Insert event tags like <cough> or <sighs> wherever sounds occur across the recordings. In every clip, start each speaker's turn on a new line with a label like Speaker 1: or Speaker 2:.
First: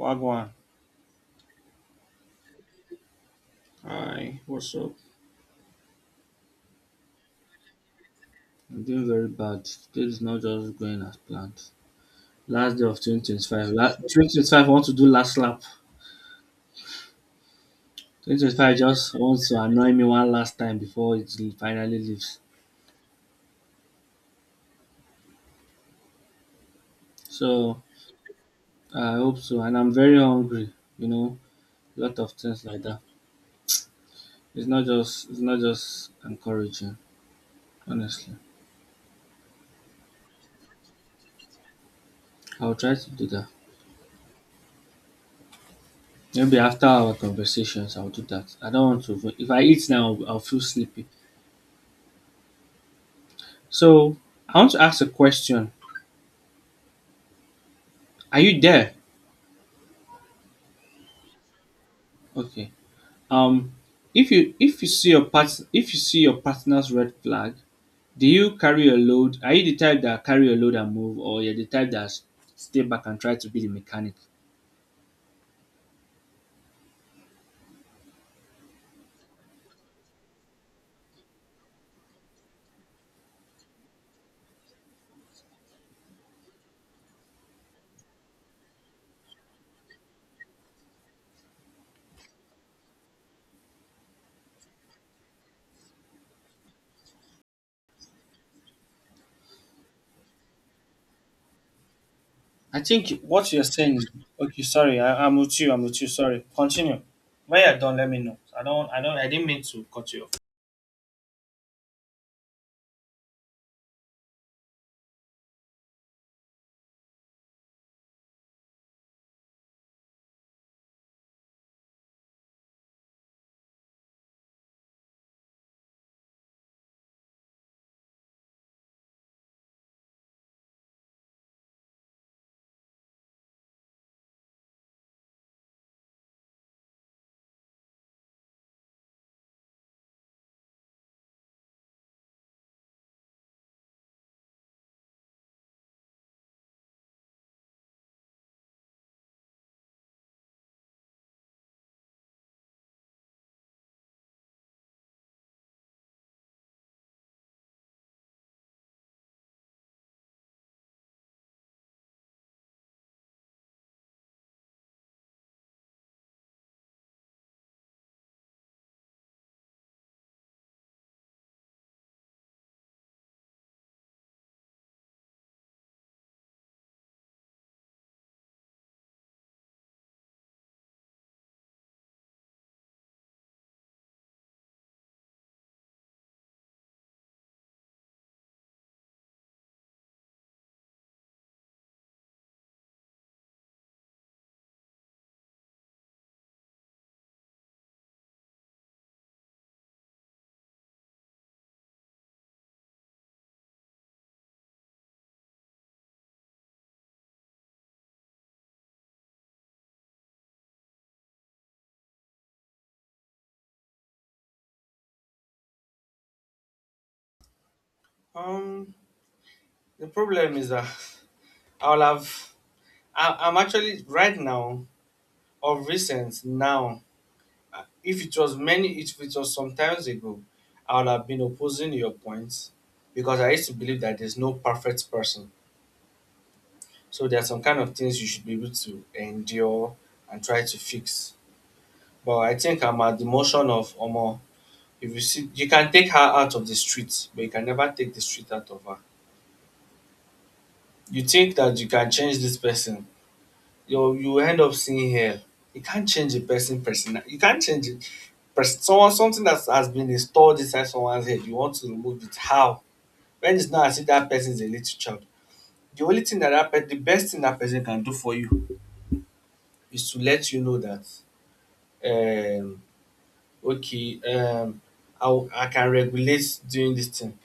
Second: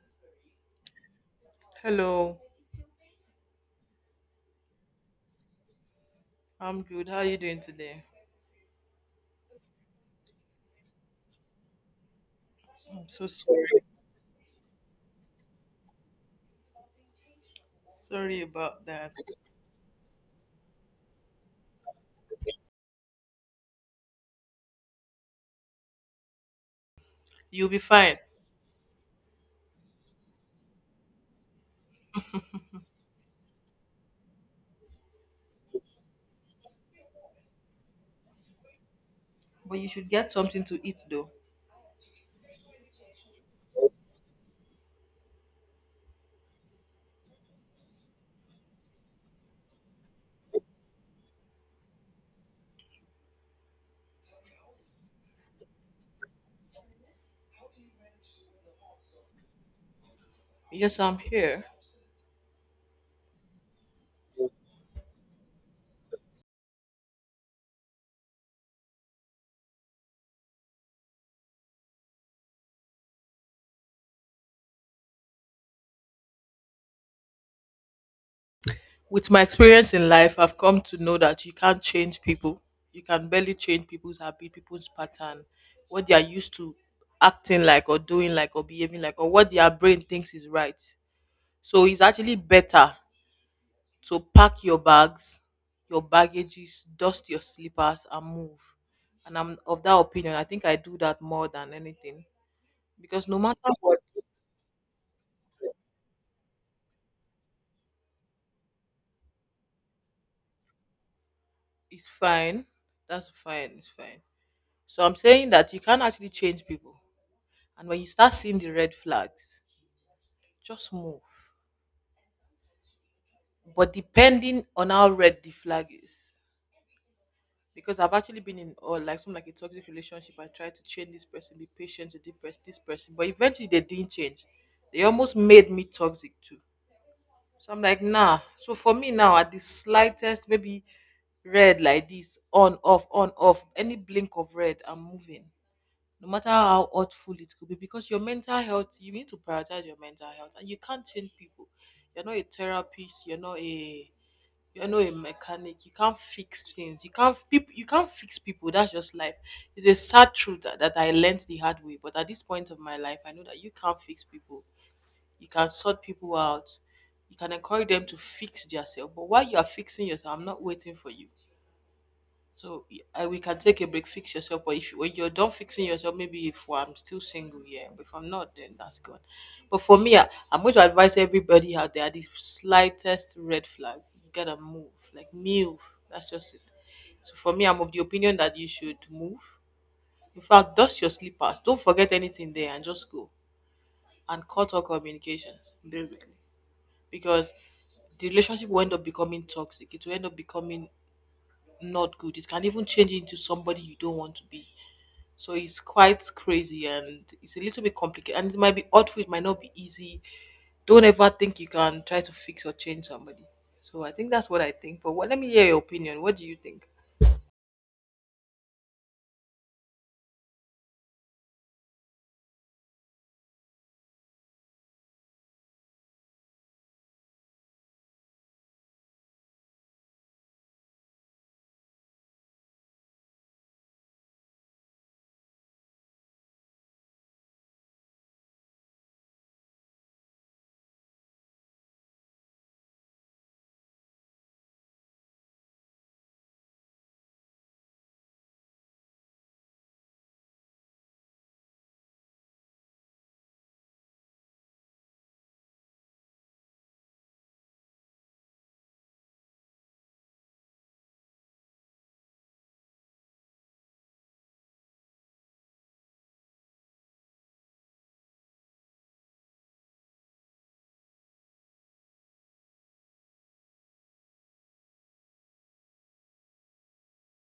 Speaker 1: Wagwan,
Speaker 2: Hello,
Speaker 1: hi, what's up?
Speaker 2: I'm good. How are you doing today?
Speaker 1: I'm doing very bad. Today is not just going as planned. Last day of
Speaker 2: I'm so sorry.
Speaker 1: 2025. 2025, I want to do last lap.
Speaker 2: Sorry
Speaker 1: 2025
Speaker 2: about that.
Speaker 1: just wants to annoy me one last time before it finally leaves.
Speaker 2: You'll be
Speaker 1: So,
Speaker 2: fine,
Speaker 1: I hope so. And I'm very hungry, you know, lot of things like that. It's not just encouraging, honestly.
Speaker 2: but you should get something to eat though.
Speaker 1: I'll try to do that. Maybe after our conversations, I'll do that. I don't want to, if I eat now, I'll feel sleepy. So I want to ask a question. Are you there?
Speaker 2: Yes, I'm here.
Speaker 1: Okay. Um, if you see your part if you see your partner's red flag, do you carry your load? Are you the type that carry your load and move, or you're the type that stay back and try to be the mechanic?
Speaker 2: With my experience in life, I've come to know that you can't change people. You can barely change people's habit, people's pattern, what they are used to acting like, or doing like, or behaving like, or what their brain thinks is right. So it's actually better. So pack your bags, your baggages, dust your slippers, and move. And I'm of that opinion. I think I do that more than anything,
Speaker 1: I think
Speaker 2: because no
Speaker 1: what you're
Speaker 2: matter
Speaker 1: saying
Speaker 2: what.
Speaker 1: is okay. Sorry, I'm with you. I'm with you. Sorry. Continue. When you're done, let me know. I don't. I don't. I didn't mean to cut you off.
Speaker 2: It's fine. That's fine. It's fine. So I'm saying that you can actually change people, and when you start seeing the red flags, just move. But depending on how red the flag is, because I've actually been in or like some like a toxic relationship. I tried to change this person, be patient to depress this person, but eventually they didn't change. They almost made me toxic too. So I'm like, nah. So for me now, at the slightest, maybe red like this, on off, any blink of red, I'm moving. No matter how hurtful it could be, because your mental health, you need to prioritize your mental health, and you can't change people. You're not a therapist. You're not a mechanic. You can't fix things, you can't people, you can't fix people. That's just life. It's a sad truth that I learned the hard way, but at this point of my life, I know that you can't fix people. You can sort people out, you can encourage them to fix themselves, but while you are fixing yourself, I'm not waiting for you. So I, we can take a break, fix yourself. But if when you're done fixing yourself, maybe if I'm still single, yeah. But if I'm not, then that's good. But for me, I'm going to advise everybody out there: the slightest red flag, you gotta move. Like move. That's just it. So for me, I'm of the opinion that you should move. In fact, dust your slippers. Don't forget anything there, and just go and cut all communications, basically, because the relationship will end up becoming toxic. It will end up becoming not good. It can even change you into somebody you don't want to be. So it's quite crazy and it's a little bit complicated. And it might be awful, it might not be easy. Don't ever think you can try to fix or change somebody. So I think that's what I think. But what, let me hear your opinion. What do you think?
Speaker 1: Um, the problem is that I'll have. I'm actually right now of recent now. If it was many if it was some times ago, I would have been opposing your points, because I used to believe that there's no perfect person, so there are some kind of things you should be able to endure and try to fix. But I think I'm at the motion of omo. If you see, you can take her out of the street, but you can never take the street out of her. You can, you can change this person you're seeing here. You can't. Person person you can't change it. Pers, someone something that has been installed inside someone's head, you want to remove it how? When it's not as if that person is a little child, the only thing that the best thing that person can do for you is to let you know that um okay. I can regulate doing this thing,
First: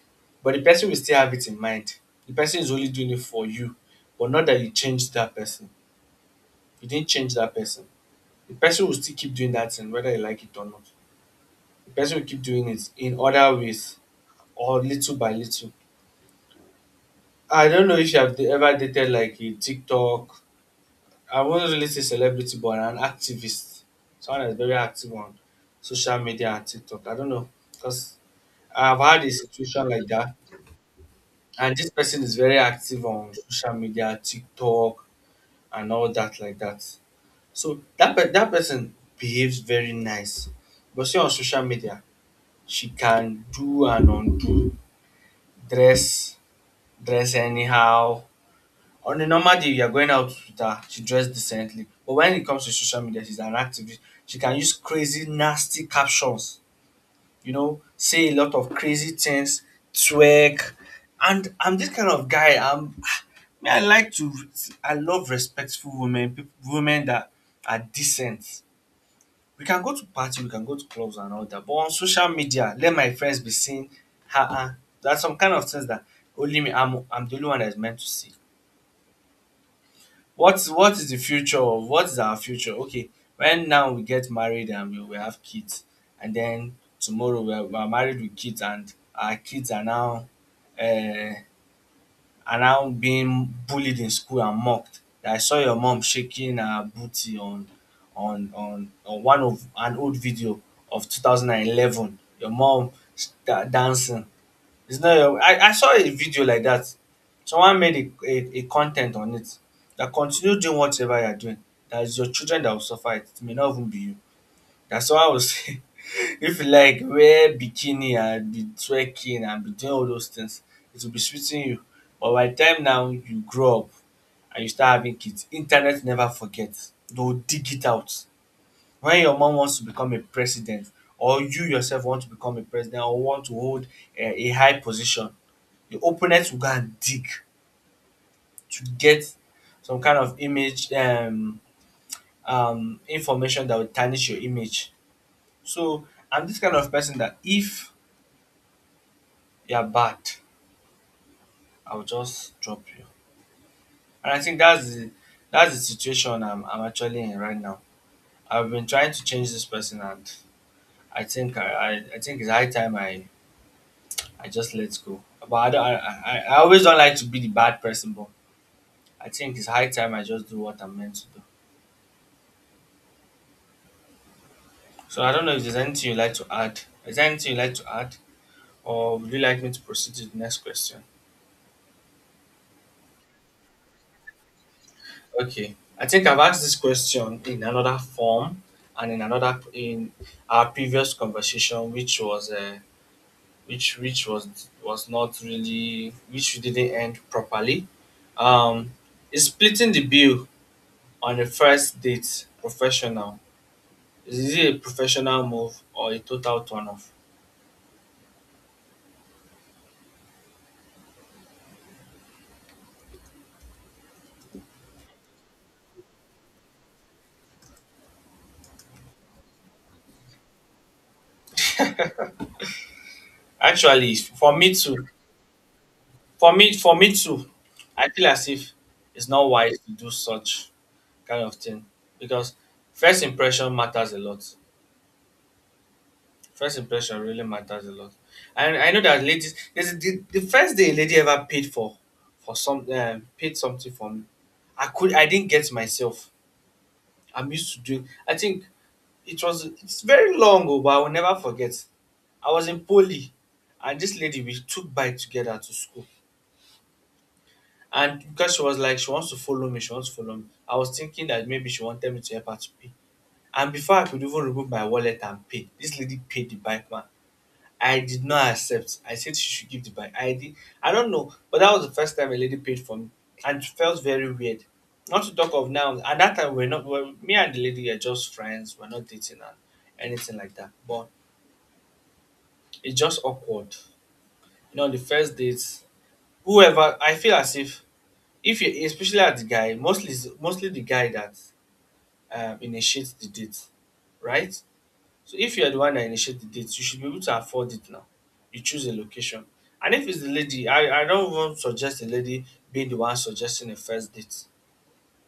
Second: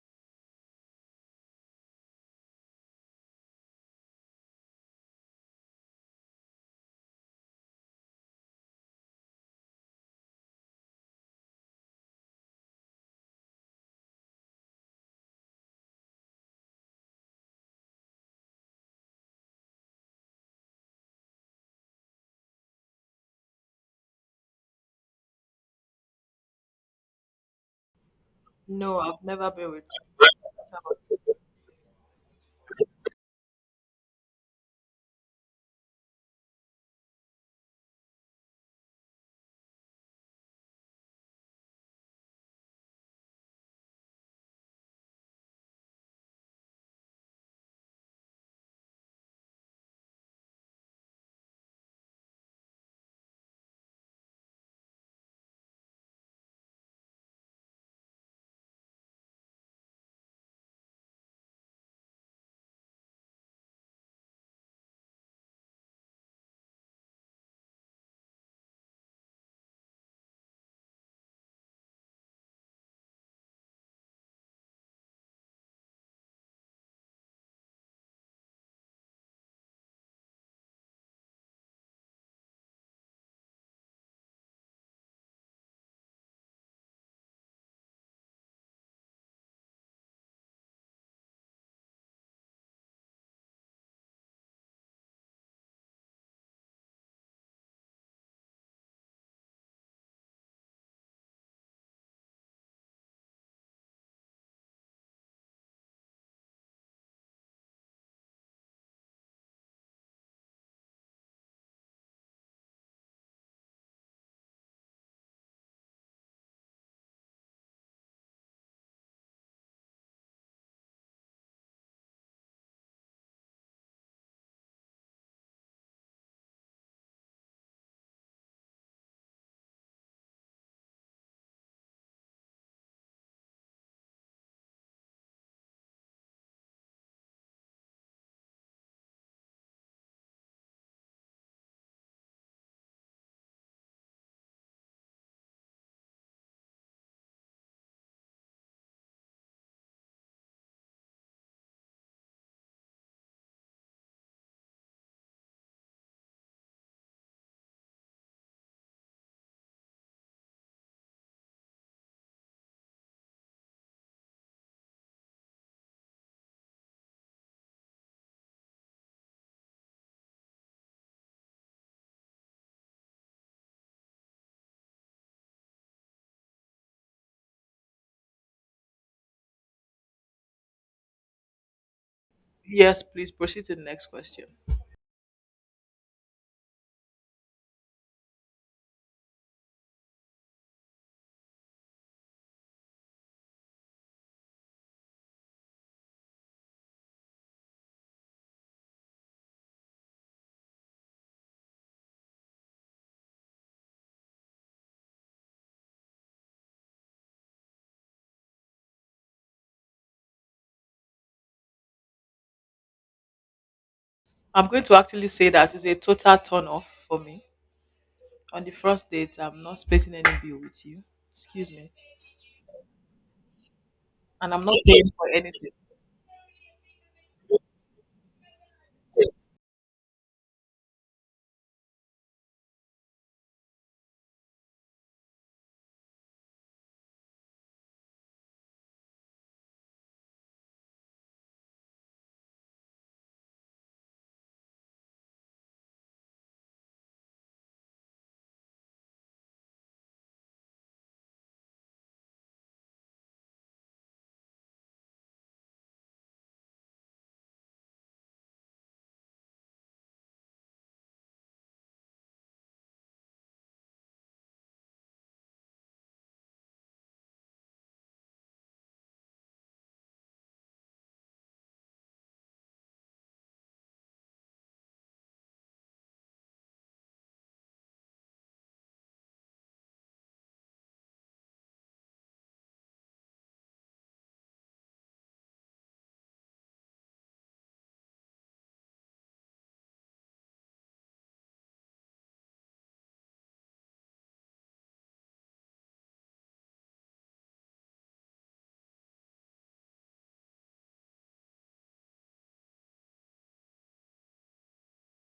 Speaker 1: but the person will still have it in mind. The person is only doing it for you, but not that you changed that person. You didn't change that person. The person will still keep doing that thing whether you like it or not. The person will keep doing it in other ways or little by little. I don't know if you have ever dated like a TikTok, I wouldn't really say celebrity, but an activist. Someone that's very active on social media and TikTok. I don't know. Because I've
Speaker 2: No, I've
Speaker 1: had a
Speaker 2: never been with.
Speaker 1: situation like that. And this person is very active on social media, TikTok, and all that, like that. So that, that person behaves very nice. But see, on social media, she can do and undo, dress, dress anyhow. On a normal day, you are going out with her, she dressed decently. But when it comes to social media, she's an activist. She can use crazy, nasty captions, you know, say a lot of crazy things, twerk. And I'm this kind of guy. <sighs> Me, I love respectful women, people, women that are decent. We can go to party, we can go to clubs and all that. But on social media, let my friends be seeing her. There are some kind of things that only me, I'm the only one that's meant to see. What's what is the future of what is our future? Okay, right now we get married and we have kids, and then tomorrow we are married with kids, and our kids uh, are now being bullied in school and mocked. I saw your mom shaking her booty on on one of an old video of 2011. Your mom sta- dancing. It's not your I saw a video like that. Someone made a content on it that continue doing whatever you're doing. That is your children that will suffer it. It may not even be you. That someone will say <laughs> if you like wear bikini and be trekking and be doing all those things, it will be sweeting you. But by the time now you grow up and you start having kids, internet never forgets. They'll dig it out. When your mom wants to become a president, or you yourself want to become a president or want to hold a high position, the opponent will go and dig to get some kind of image information that will tarnish your image. So I'm this kind of person that if you're bad, I'll just drop you. And I think that's the situation I'm actually in right now. I've been trying to change this person, and I think I think it's high time I just let go. But I always don't like to be the bad person, but I think it's high time I just do what I'm meant to do. So I don't know if there's anything you'd like to add. Is there anything you'd like to add, or would you like me to proceed to the next question?
Speaker 2: Yes, please proceed to the next question.
Speaker 1: Okay, I think I've asked this question in another form and in another in our previous conversation, which was which was not really which we didn't end properly. Um, is splitting the bill on a first date professional? Is it a professional move or a total turn off?
Speaker 2: I'm going to actually say that it's a total turn off for me. On the first date, I'm not splitting any bill with you. Excuse me.
Speaker 1: Actually,
Speaker 2: And
Speaker 1: for
Speaker 2: I'm
Speaker 1: me
Speaker 2: not
Speaker 1: too.
Speaker 2: paying for anything.
Speaker 1: For me too, I feel as if it's not wise to do such kind of thing because first impression matters a lot. First impression really matters a lot. And I know that ladies, this is the first day a lady ever paid for some paid something for me. I could I didn't get myself. I'm used to doing. I think it was it's very long ago, but I will never forget. I was in poly, and this lady we took bike together to school. And because she was like, she wants to follow me, she wants to follow me. I was thinking that maybe she wanted me to help her to pay. And before I could even remove my wallet and pay, this lady paid the bike man. I did not accept. I said she should give the bike. I did. I don't know, but that was the first time a lady paid for me, and it felt very weird. Not to talk of now. At that time, we're not. Well, me and the lady are just friends. We're not dating and anything like that. But it's just awkward. You know, on the first dates, whoever I feel as if you especially at the guy mostly is mostly the guy that initiates the date, right? So if you're the one that initiates the date, you should be able to afford it now. You choose a location. And if it's the lady, I don't even suggest the lady being the one suggesting a first date.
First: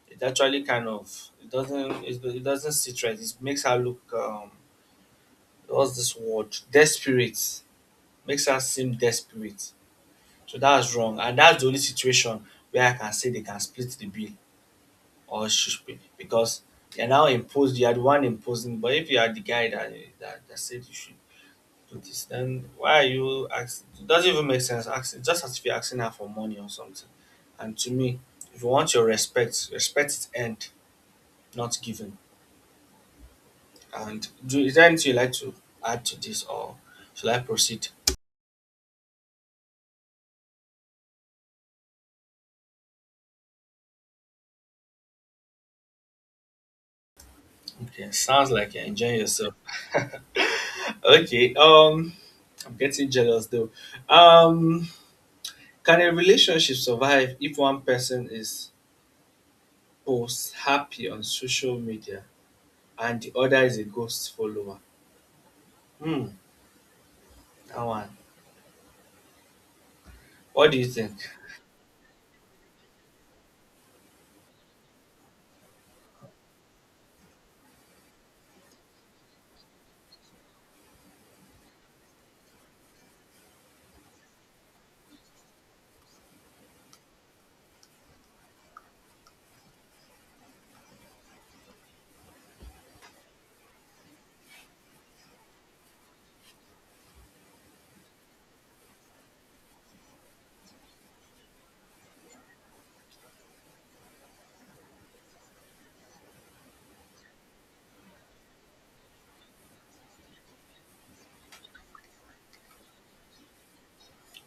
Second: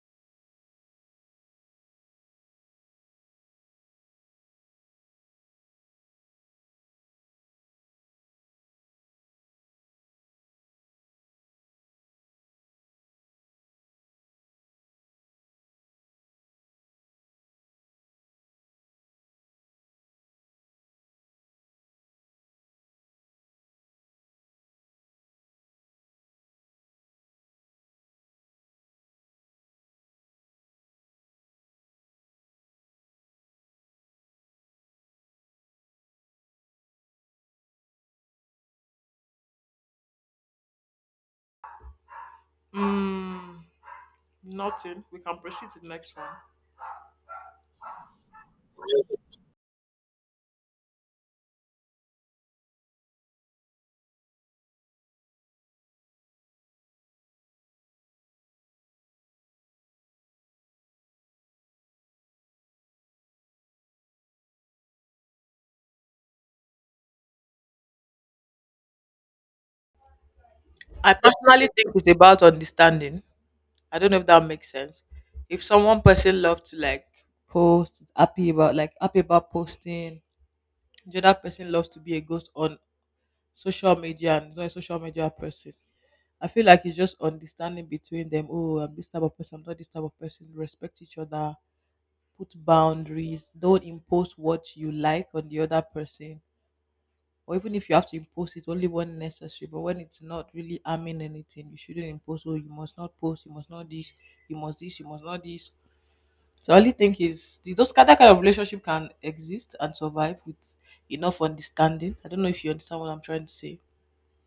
Speaker 1: It actually kind of it doesn't it doesn't sit right. It makes her look what's this word, desperate. Makes her seem desperate. So that's wrong, and that's the only situation where I can say they can split the bill or should be, because you're now imposed. You are the one imposing, but if you are the guy that that said you should do this, then why are you asking? It doesn't even make sense. Asking just as if you're asking her for money or something. And to me, if you want your respect, respect is earned, not given. And do is there anything you like to add to this, or shall I proceed?
Speaker 2: Mm. Nothing. We can proceed to the next one.
Speaker 1: Okay, sounds like you're enjoying yourself. <laughs> okay. I'm getting jealous though. Um, Can a relationship survive if one person is posts happy on social media and the other is a ghost follower? Hmm, that one. What do you think?
Speaker 2: I personally think it's about understanding. I don't know if that makes sense. If someone person loves to like post, is happy about posting, the other person loves to be a ghost on social media and is not a social media person. I feel like it's just understanding between them. Oh, I'm this type of person, I'm not this type of person. Respect each other, put boundaries, don't impose what you like on the other person. Or even if you have to impose it, only when necessary. But when it's not really harming anything, you shouldn't impose, oh, you must not post, you must not this, you must this, you must not this. So I only think is the- those kind- that kind of relationship can exist and survive with enough understanding. I don't know if you understand what I'm trying to say.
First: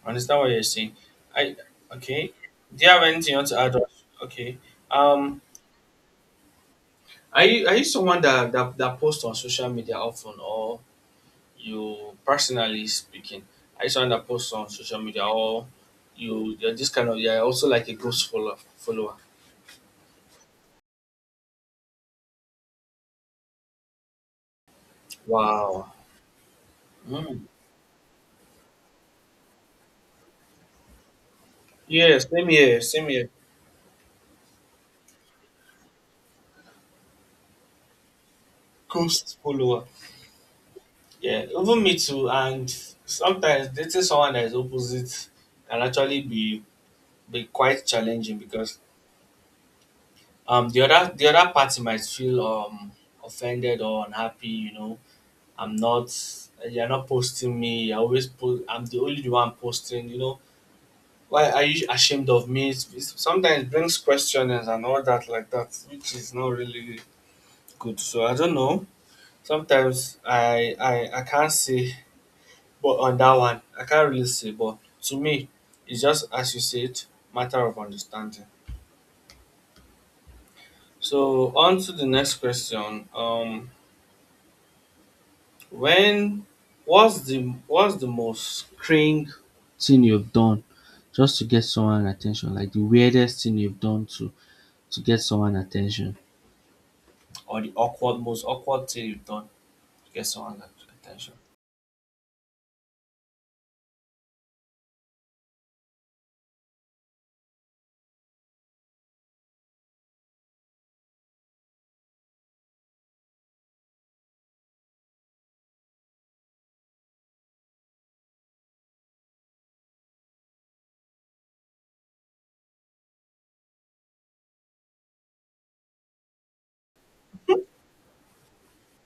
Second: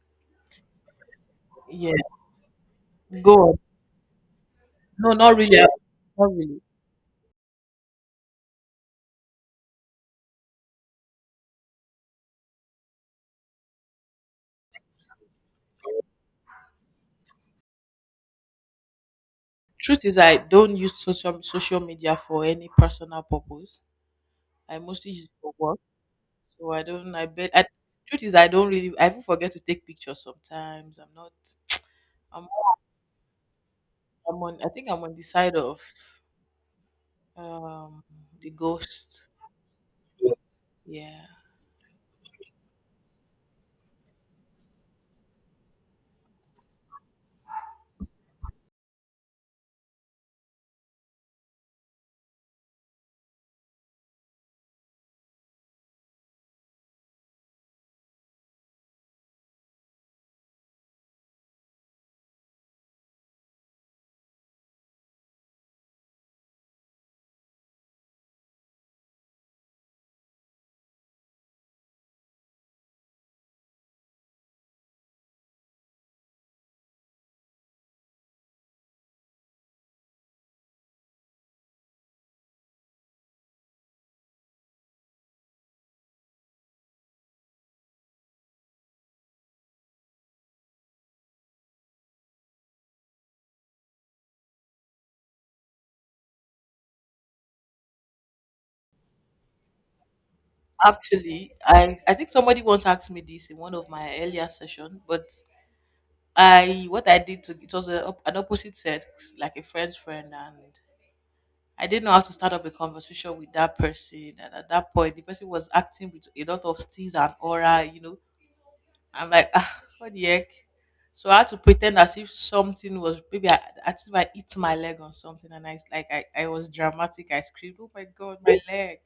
Speaker 1: I understand what you're saying. I
Speaker 2: Yeah.
Speaker 1: okay. Do you have anything
Speaker 2: Go
Speaker 1: you want
Speaker 2: on.
Speaker 1: to add? On? Okay.
Speaker 2: No, not
Speaker 1: Um,
Speaker 2: really. Not really.
Speaker 1: are you someone that posts on social media often, or you personally speaking? Are you someone that posts on social media, or you're this kind of you're also like a ghost follower? Follower.
Speaker 2: Truth is, I don't use social media for any personal purpose. I mostly use it for work.
Speaker 1: Wow.
Speaker 2: So I don't. I
Speaker 1: Hmm.
Speaker 2: bet. Truth is, I don't really. I even forget to take pictures sometimes. I'm not.
Speaker 1: Yeah,
Speaker 2: I'm.
Speaker 1: same here, same here.
Speaker 2: I think I'm on the side of um the ghost.
Speaker 1: Ghost follower.
Speaker 2: Yeah.
Speaker 1: Yeah, even me too. And sometimes dating someone that is opposite can actually be quite challenging because the other party might feel offended or unhappy. You know, I'm not. You're not posting me. You're always post. I'm the only one posting. You know, why are you ashamed of me? Sometimes brings questions and all that like that, which is not really good. So I don't know. Sometimes I can't say, but on that one I can't really say. But to me, it's just as you said, matter of understanding. So on to the next question. When what's the what's the most cringe thing you've done just to get someone attention? Like the weirdest thing you've done to get someone attention, or the awkward most awkward thing you've done to get someone attention?
Speaker 2: Actually, I think somebody once asked me this in one of my earlier session, but I what I did to it was an opposite sex, like a friend's friend, and I didn't know how to start up a conversation with that person. And at that point, the person was acting with a lot of steeze and aura. I'm like, ah, what the heck? So I had to pretend as if something was maybe I as if I hit my leg or something, and like I was dramatic. I screamed, oh my god, my leg.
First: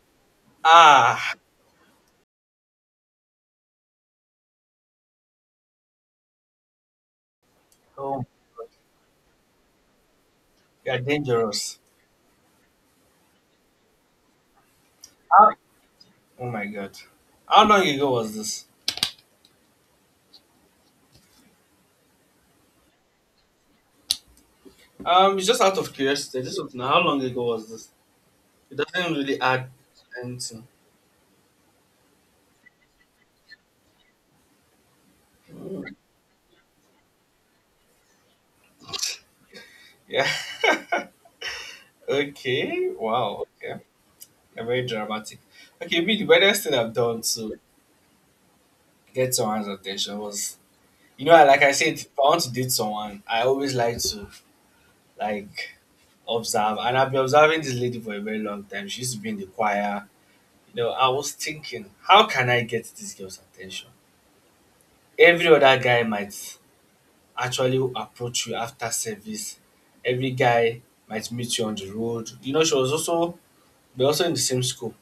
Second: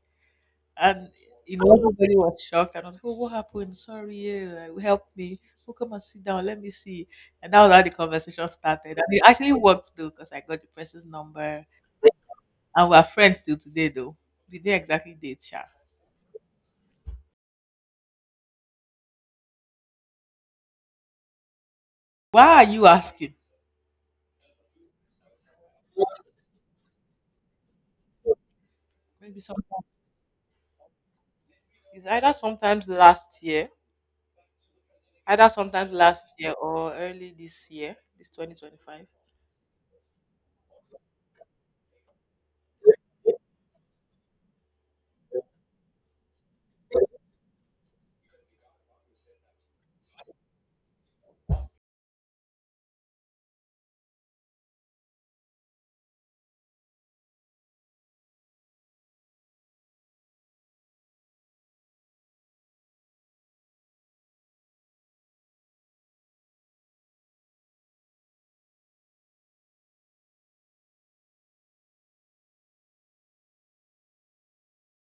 Speaker 2: And
Speaker 1: Ah,
Speaker 2: everybody was shocked, and I was like, oh, what happened? Sorry, yeah, like, help me. Oh, come and sit down, let me see. And that was how the
Speaker 1: oh,
Speaker 2: conversation started. And it actually worked though, because I got the
Speaker 1: you're
Speaker 2: person's number,
Speaker 1: dangerous.
Speaker 2: and we're friends till today though. We didn't exactly date,
Speaker 1: How
Speaker 2: Sha.
Speaker 1: Oh my god. How long ago was this?
Speaker 2: Why are you asking?
Speaker 1: It's just out of curiosity. I just want to know how long ago was this? It doesn't really
Speaker 2: Maybe
Speaker 1: add
Speaker 2: sometimes,
Speaker 1: anything.
Speaker 2: it's either sometimes last year or early this year, this 2025.
Speaker 1: Yeah. <laughs> Okay. Wow. Okay. You're very dramatic. Okay, me, the weirdest thing I've done to get someone's attention was, you know, like I said, if I want to date someone, I always like to, like, observe. And I've been observing this lady for a very long time. She used to be in the choir. You know, I was thinking, how can I get this girl's attention? Every other guy might actually approach you after service. Every guy might meet you on the road. You know, she was also we're also in the same school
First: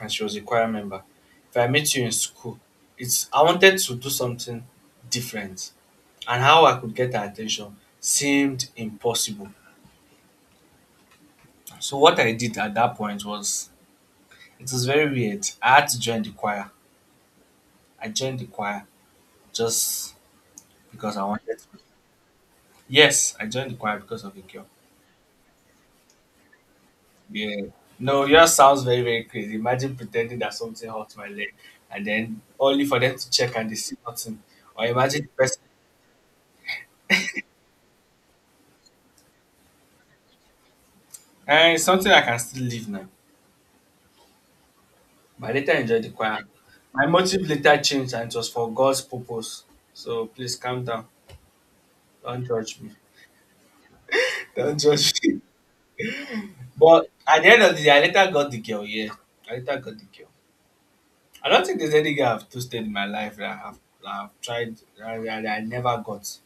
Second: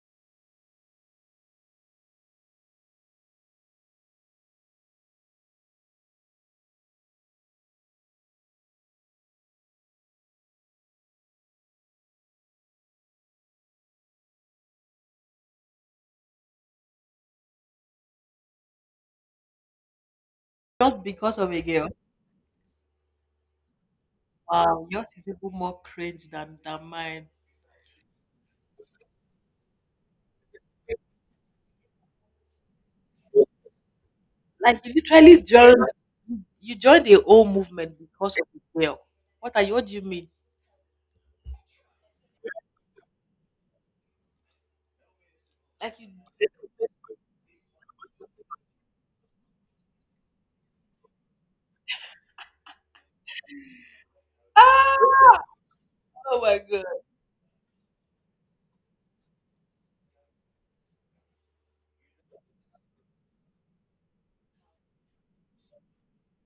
Speaker 1: and she was a choir member. If I meet you in school, it's I wanted to do something different. And how I could get her attention seemed impossible. So what I did at that point was it was very weird. I had to join the choir. I joined the choir just
Speaker 2: Just
Speaker 1: because I
Speaker 2: because of
Speaker 1: wanted
Speaker 2: a
Speaker 1: to.
Speaker 2: girl.
Speaker 1: Yes, I joined the choir because of a girl.
Speaker 2: Wow, yours is even more cringe than mine.
Speaker 1: Yeah. No, yours sounds very, very crazy. Imagine pretending that something hurts my leg and then only for them to check and they see nothing.
Speaker 2: Like
Speaker 1: Or
Speaker 2: you
Speaker 1: imagine the
Speaker 2: literally
Speaker 1: person,
Speaker 2: joined you joined the whole movement because of a girl. What do you mean?
Speaker 1: eh, it's something I can still leave now. But later
Speaker 2: Like
Speaker 1: enjoyed
Speaker 2: you
Speaker 1: the choir. My motive later changed and it was for God's purpose. So please calm down. Don't judge me. <laughs> Don't judge me.
Speaker 2: Ah,
Speaker 1: <laughs>
Speaker 2: oh my god.
Speaker 1: But at the end of the day, I later got the girl, yeah. I later got the girl. I don't think there's any girl I've toasted in my life that I've tried, that I never got.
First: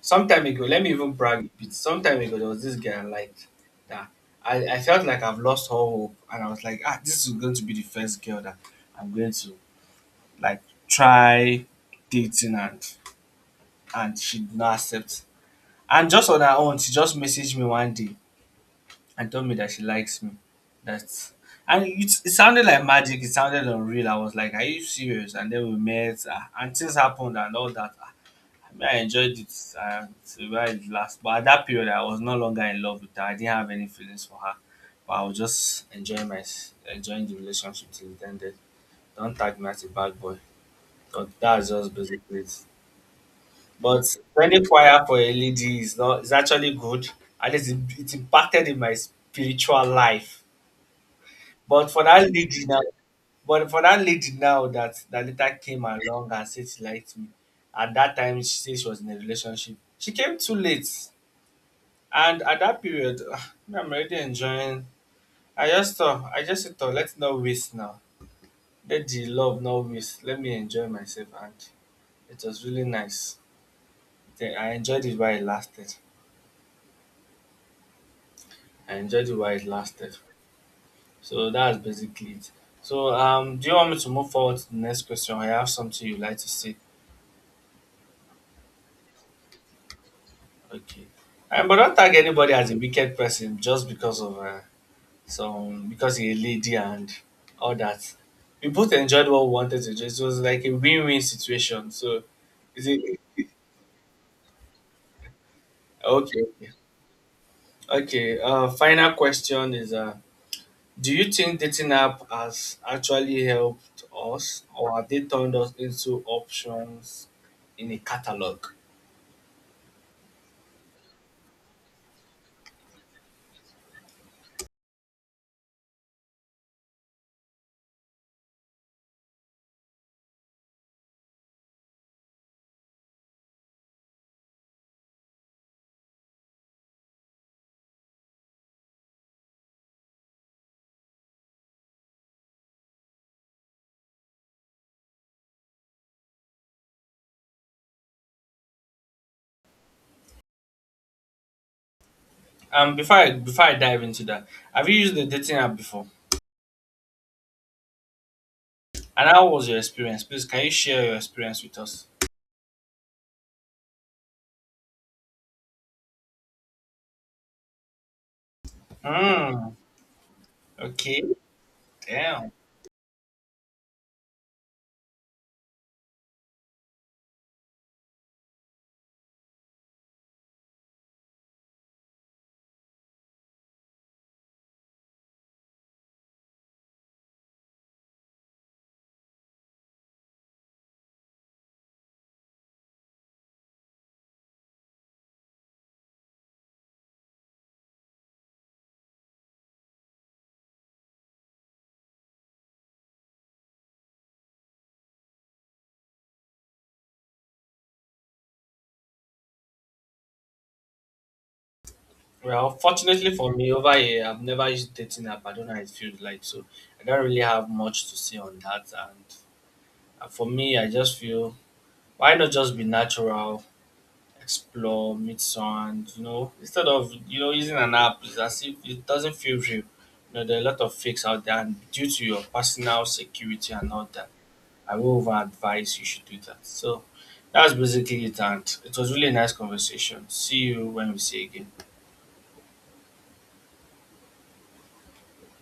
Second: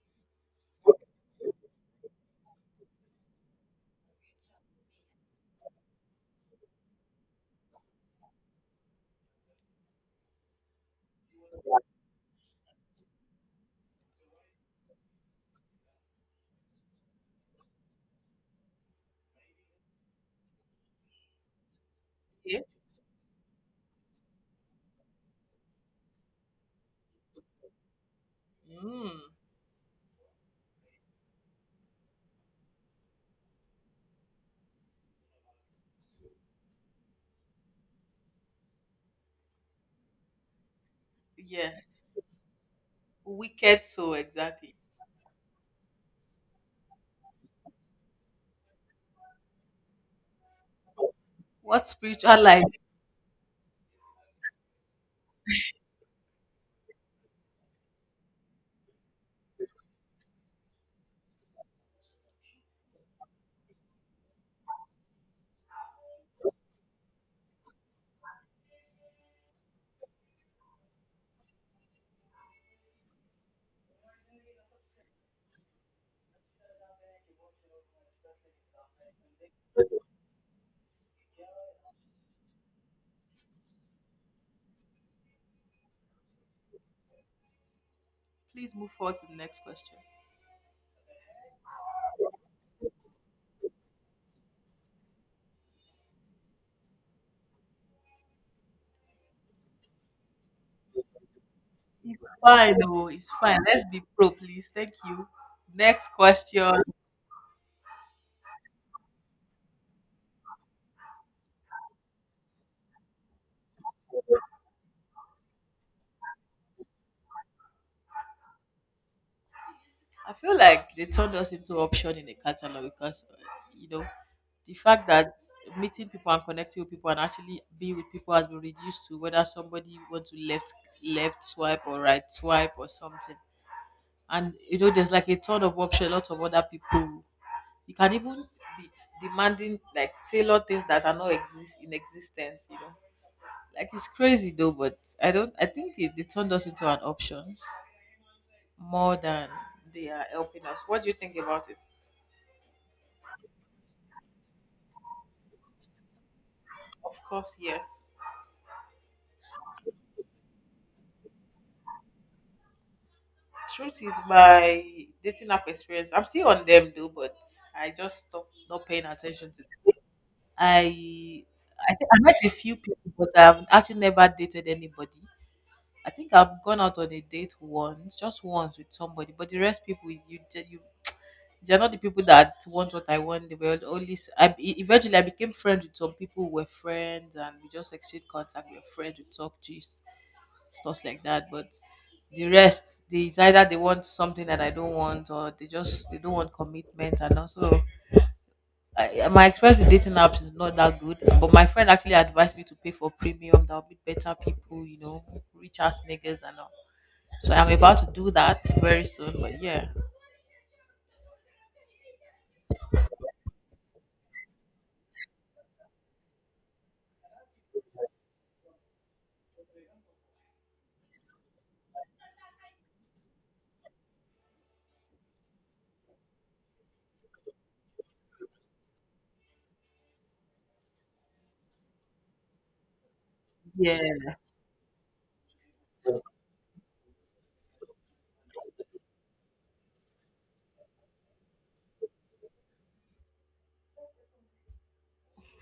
Speaker 1: Some time ago, let me even brag a bit. Some time ago, there was this guy I liked that I felt like I've lost all hope, and I was like, ah, this is going to be the first girl that I'm going to like try dating, and she did not accept. And just on her own, she just messaged me one day and told me that she likes me. That's and it, it sounded
Speaker 2: Okay.
Speaker 1: like magic. It sounded unreal. I was like, "Are you serious?" And then we met, ah, and things happened, and all that. Me, I
Speaker 2: Mm,
Speaker 1: enjoyed it to where it last. But at that period, I was no longer in love with her. I didn't have any feelings for her. But I was just enjoying the relationship till it ended. Don't tag me as a bad boy. So that's just
Speaker 2: yes.
Speaker 1: basically it.
Speaker 2: Wicked so
Speaker 1: But any
Speaker 2: exactly.
Speaker 1: choir for a lady is not is actually good. At least it impacted in my spiritual life.
Speaker 2: What
Speaker 1: But for that
Speaker 2: spiritual life?
Speaker 1: lady now, but for that lady now that later came along and said she liked me, at that time she said she was in a relationship. She came too late. And at that period, <sighs> me, I'm already enjoying. I just thought, let's not waste now. Let the love not waste. Let me enjoy myself, and it was really nice. Then I enjoyed it while it lasted. I enjoyed it while it lasted. So that's basically it. So do you want me to move forward to the next question? I have something you'd like to say.
Speaker 2: Please move forward to the next question.
Speaker 1: Okay. But don't tag anybody as a wicked person just because of some because you're a lady and all that. We both enjoyed what we wanted to do. It was like a win-win situation.
Speaker 2: It's
Speaker 1: So,
Speaker 2: fine,
Speaker 1: is
Speaker 2: oh, it's
Speaker 1: it
Speaker 2: fine. Let's be pro, please. Thank you. Next
Speaker 1: okay?
Speaker 2: question.
Speaker 1: Okay. Final question is: do you think dating app has actually helped us, or have they turned us into options in a catalog?
Speaker 2: I feel like they turned us into option in a catalog, because you know the fact that meeting people and connecting with people and actually being with people has been reduced to whether somebody wants to left swipe or right swipe or something. And there's like a ton of option, lots of other people. You can even be demanding, like tailor things that are not exist in existence. Like it's crazy though. But I don't. I think they turned us into an option more than they are helping us. What do you think about it?
Speaker 1: Before I before I dive into that, have you used the dating app before?
Speaker 2: Of course, yes.
Speaker 1: And how was your experience? Please, can you share your experience with us?
Speaker 2: Truth is, my dating app experience. I'm still on them though, but I just stopped not paying attention to
Speaker 1: Hmm.
Speaker 2: them.
Speaker 1: Okay.
Speaker 2: I I think I met a
Speaker 1: Damn.
Speaker 2: few people, but I've actually never dated anybody. I think I've gone out on a date once, just once with somebody, but the rest people, you ju- you they're not the people that want what I want. They were only s- I e- Eventually I became friends with some people who were friends, and we just exchanged contact, we were friends, we talked gist, stuff like that. But the rest, it's either they want something that I don't want, or they just they don't want commitment. And also, my experience with dating apps is not that good. But my friend actually advised me to pay for premium. That'll be better people, rich ass niggas and all. So I'm about to do that very soon. But yeah.
Speaker 1: Well, fortunately for me, over here, I've never used dating app. I don't know how it feels like, so I don't really have much to say on that. And for me, I just feel why not just be natural, explore, meet someone, you know, instead of using an app, it's as if it doesn't feel real. You know, there are a lot of fakes out there, and due to your personal security and all that,
Speaker 2: Yeah.
Speaker 1: I will over advise you should do that. So that's basically it, and it was really a nice conversation. See you when we see again.